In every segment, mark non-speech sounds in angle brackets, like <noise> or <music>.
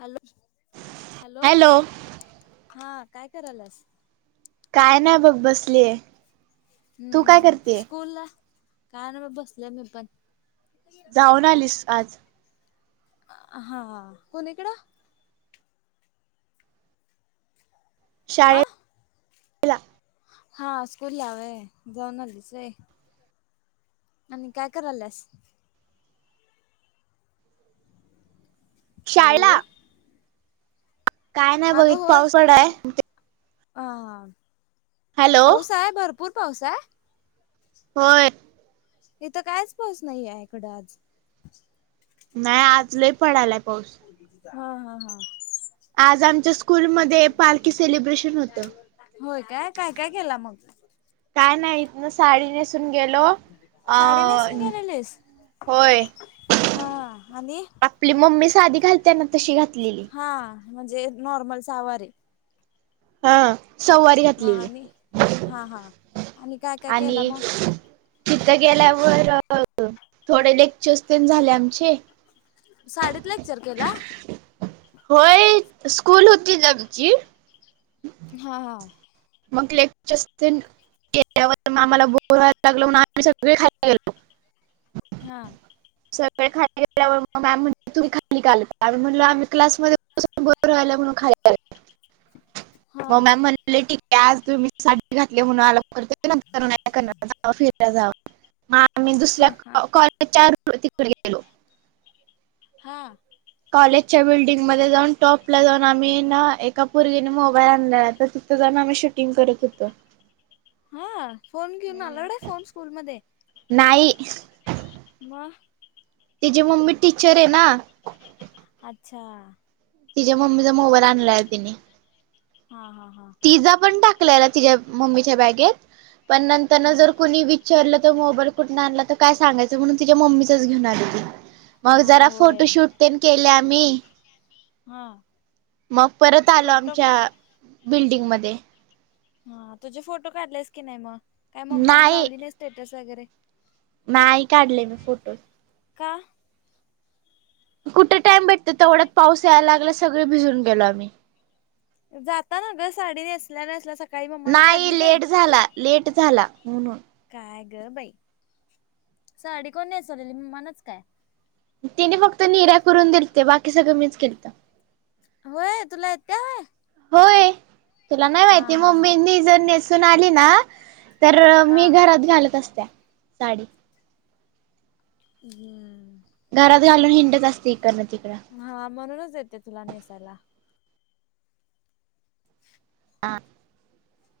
Hello hello हा काय कराल्यास. काय नाही बघ बसलीय. तू काय हुं करतेय स्कूल ला काय नाही ब बसल्या मी पण. जाऊन आलीस आज हा कुणीकड? आं शाळेला हा स्कूलला होय जाऊन आलीस होय. आणि काय कराल्यास. शाळेला हॅलो. काय नाही बघ आगं इथ होय पाऊस पडाय की. हां हॅलो पाऊस आय भरपूर पाऊस आय. होय. इथं कायच पाऊस नाहीयाय इकडं आज. नाही आज लय पडयलाय पाऊस. हा हा हा. आज आमच्या स्कूलमध्ये पालखी सेलिब्रेशन होतं होय काय काय काय केला मग? काय नाही साडी नेसून गेलो अ साडी नेसून गेलेलीस होय हा आणि आपली मम्मी साधी घालत्या ना तशी घातलेली हा म्हणजे नॉर्मल साहावारी हा सवारी म घातलेली आणि हा हा आणि काय काय केला आणि मग तिथं गेल्यावर थोडे लेक्चर्स तेन झाले आमचे साडीेत लेक्चर केला? होय स्कुल होती आमची ह <inaudible> हा हा मग लेक्चरसं तेन केल्यावर आम्हाला बोर व्हायला लागल म्हणून आम्ही सगळे खायला गेलो हा सगळे खाली गेल्यावर मग मॅम म्हणले तुम्ही खाली का आलात आम्ही म्हणलो आम्ही क्लासमध्ये बसून बोर व्हायला लागले म्हणून खाली आलो हम् <inaudible> मग मॅम म्हणाले ठीक आहे आज तुम्ही साडी घातली म्हणून आलात <unintelligible> जावा फिरायला जावा मग आम्ही दुसऱ्या हा हा चार <unintelligible> तिकडं गेलो हां कॉलेजच्या बिल्डिंगमध्ये जाऊन टॉप ला जाऊन आम्ही ना एका पुरगीन मोबाईल आणलेला त्याच्यावरून आम्ही शूटिंग करत होतो हा फोन घेऊन आलाऊड आहे फोन स्कूलमध्ये नाही मग तिची मम्मी टीचर आहे ना ह <unintelligible> अच्छा तिच्या मम्मीचा मोबाईल आणलेला तिने हा हा हा तिचा पण टाकलेला तिच्या मम्मीच्या बॅगेत पण नंतरनं हा जर कुणी वि चारलं तर मोबाईल कुठून आणला तर काय सांगायचं म्हणून तिच्या मम्मीचाचं घेऊन आली ती. मग हा जरा होय फोटोशूट तेन केले आम्ही. हा मग परत आलो फोटो आमच्या बिल्डिंग मध्ये. हा तुझे फोटो काढलेस की नाही मग काही मम्माने लावली नाही स्टेटस वगैरे नाही काढले मी फोटो का? कुठे टाइम भेटतो तेवढ्यात पाऊस यायला लागला सगळे भिजून गेलो आम्ही जाता ना ग साडी नेसल्या नेसल्या स नाही लेट झाला लेट झाला म्हणून, काय ग बाई, साडी कोण नेसवलेली मम्मानंच काय? तिने फक्त निऱ्या करून दिलत्या बाकी सगळं मीच केलतं व्हय तुला येतय व्हय? होय तुला नाही माहिती हा मम्मीनी जर नेसून आली ना तर हा मी घरात घालत असत्या साडी ह्म्म घरात घालून हिंडत असते इकडनं तिकडं हा म्हणूनच येते तुला नेसाला. आं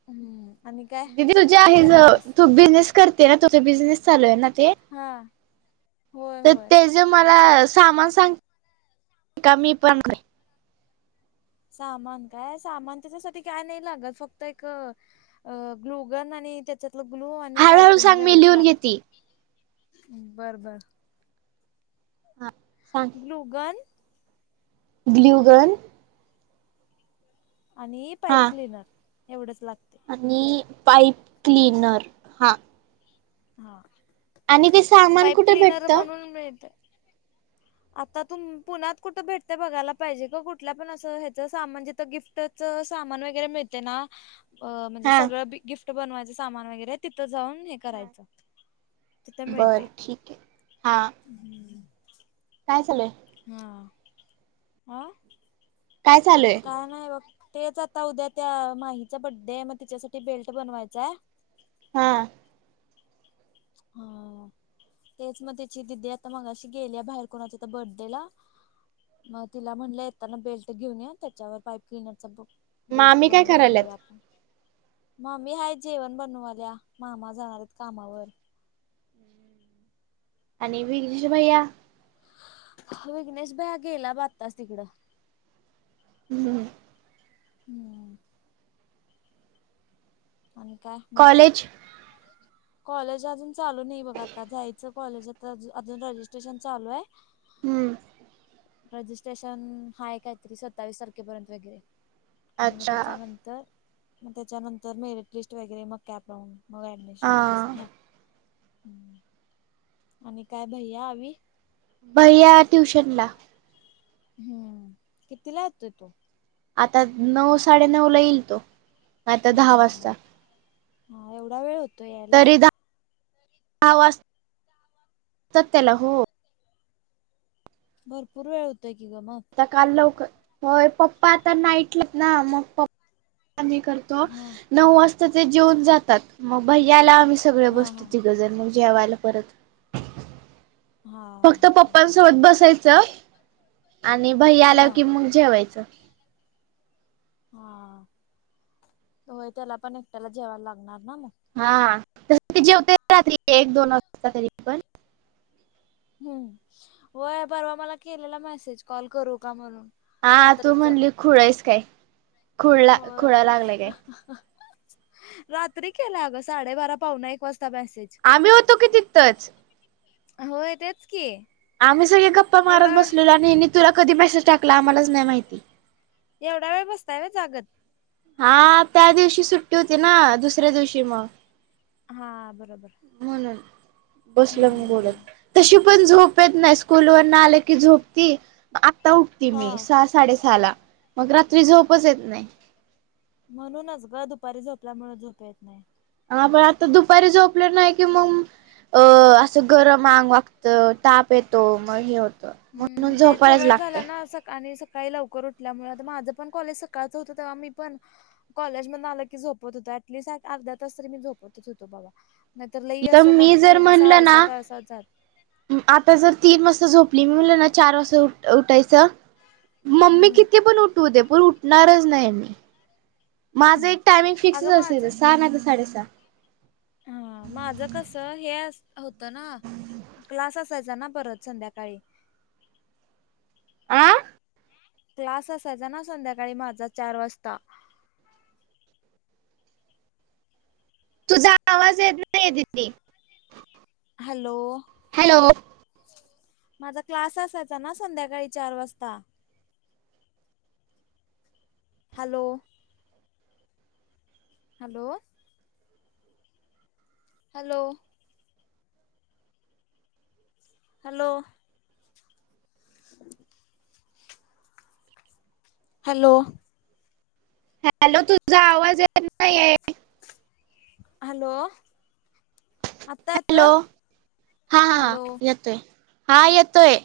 हम्म. आणि काय दिदी तुझ्या काय आहे ज करायल्यास तू बिझनेस करते ना तुझ बिझनेस चालू आहे ना ते हा होय त होय ते ज मला सामान सांग का मी पण क सामान काय, सामान त्याच्यासाठी काय नाय लागत फक्त एक अ ग्लुगन आणि त्याच्यातलं ग्लू आणि पाईप हळूहळू क्लिनर सांग मी एवढंच लिहून लाग घेते बर बर. हा सांग. ग्लुगन ग्ल्यूगन आणि हा पाईप क्लिनर एवढंच लागतय. आणि पाईप क्लिनर हा हा आणि ते सामान पाईप कुठे क्लिनर भेटत म्हणून मिळतय आता तूम पुण्यात कुठं भेटत बघायला पाहिजे ग कुठल्या पण असं ह्याचं सामण जित गिफ्ट ट चं सामान वगैरे मिळते ना अं म्हणजे हा सगळं बी गिफ्ट बनवायचं सामान वगैरे तिथं जाऊन हे करायचं. तिथ मिळतय, बर ठीक आहे हा ह्म्म काय चालुय? हा आ काय चालूये? काय नाही बघ, तेच आता उद्या त्या माहीचा बड्डे आहे मग तिच्यासाठी बेल्ट बनवायचाय हा. हा. तेच म तिची दिदी आता मगाशी गेलीया बाहेर कोणाच्या इथ बर्थडे ला मग तिला म्हणलं येताना बेल्ट घेऊन त्याच्यावर पाईप क्लिनर चा ब बेल्ट मामी काय बनवून देऊया करायल्यात आपूण. मामी हाय जेवण बनवाल्या मामा जाणारयेत कामावर. आणि विघ्नेश भैया? विघ्नेश भैया गेला ब आत्ताच तिकडं. हम्म. हम्म. आणि काय मग? कॉलेज कॉलेज अजून चालू नीय बघ आता जायचं कॉलेज आता ज अजून रजिस्ट्रेशन चालू हाय. हूं. रजिस्ट्रेशन हाय कायतरी सत्तावीस तारखेपर्यंत वगैरे. आणि मग अच्छा त्याच्यानंतर, मग त्याच्यानंतर मेरिट लिस्ट वगैरे मग कॅप राऊंड मग एप्प हा निशवन असा हाय हूं आणि काय भैया अवी भैय्या ट्युशनला. हम्म किती ला येतोय तो? आता नऊ, साडेनऊ ला येईल तो आता हा दहा हा वाजता हा हा एवढा वेळ होत तरी दहा दहा वाजतात त्याला हो. भरपूर वेळ होतय की ग मग आता काल लवकर होय पप्पा आता नाईटला येत ना मग पप्पा नी करतय तो हा नऊ वाजता ते जेऊन जातात म भैयाल्याव आम्ही सगळ हा बसतो हा ति जण मग जेवायला परत हा फक्त हा पप्पांसोबत बसायचं आणि भैया आल्या हा की मग जेवायचं. हा होय त्याला पण एकट्याला जेवायला लागणार ना म. हा तस त जेवते रात्री एक, दोन वाजता तरी पण हम् व्हय परवा मला केलेला मेसेज, कॉल करू का म्हणून हा तू रात्रीच म्हणली खुळयस काय खुळ खुळ होय लागलंय काय. रात्री केलाय अगं साडेबारा, पाहुणा एक वाजता मॅसेज. आम्ही होतो की तिथंच. होय तेच की आम्ही सगळे गप्पा मारत एवढा वेळ बसलेलो आणि हेनी तुला कधी मेसेज टाकला आम्हालाच नाही माहिती. एवढा वेळ बसताय व्हय जागत हा त्या दिवशी सुट्टी होती ना दुसऱ्या दिवशी म हा बरोबर म्हणून बसलो म हम्म बोलत तशी पण झोप येत नाही स्कूलवर न आलं की झोपती आता उठती हा मी सहा सा साडेसहा ला मग रात्री झोपच येत नाही म्हणूनच ग दुपारी झोपल्यामुळ झोप येत नाही. हा म आता दुपारी झोपले नाही कि मग अ असं गरम आंग वागत ताप येतो मग हे होत. हम्म ते चवय झाल्या ना स आणि सक सकाळी लवकर उठल्यामुळ आता माझं पण कॉलेज सकाळचं होत तेव्हा मी पण कॉलेज मधन आलं की झोपत होतो ऍटलीस्ट अर्धा तास तरी मी झोपतच होतो बाबा. नाहीतर लई इथ असं मग मी पू जर असा म्हणलं ना आळसात आळसात जातय. आता जर तीन वाजता झोपली मी मिम्हणलो ना चार वाजता उठायचं मम्मी हम्म किती पण उठऊदे पण उठणारच नाही मी. माझं हम्म. एक टायमिंग फिक्सच अगं असायचं माझं सहा नायतर साडेसहा. हा माझं कस हे अस होतं ना क्लास असायचा ना परत संध्याकाळी. आं क्लास असायचा ना संध्याकाळी माझा चार वाजता. तुझा आवाज येत नाईये दिदी. हॅलो हॅलो माझा क्लास असायचा ना संध्याकाळी चार वाजता. Hello hello hello hello hello hello तुझा आवाज येत नाहीये. हॅलो आता येतोय? हॅलो हॅलो तोय हा येतोय.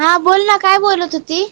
हा बोल ना काय बोलत होती.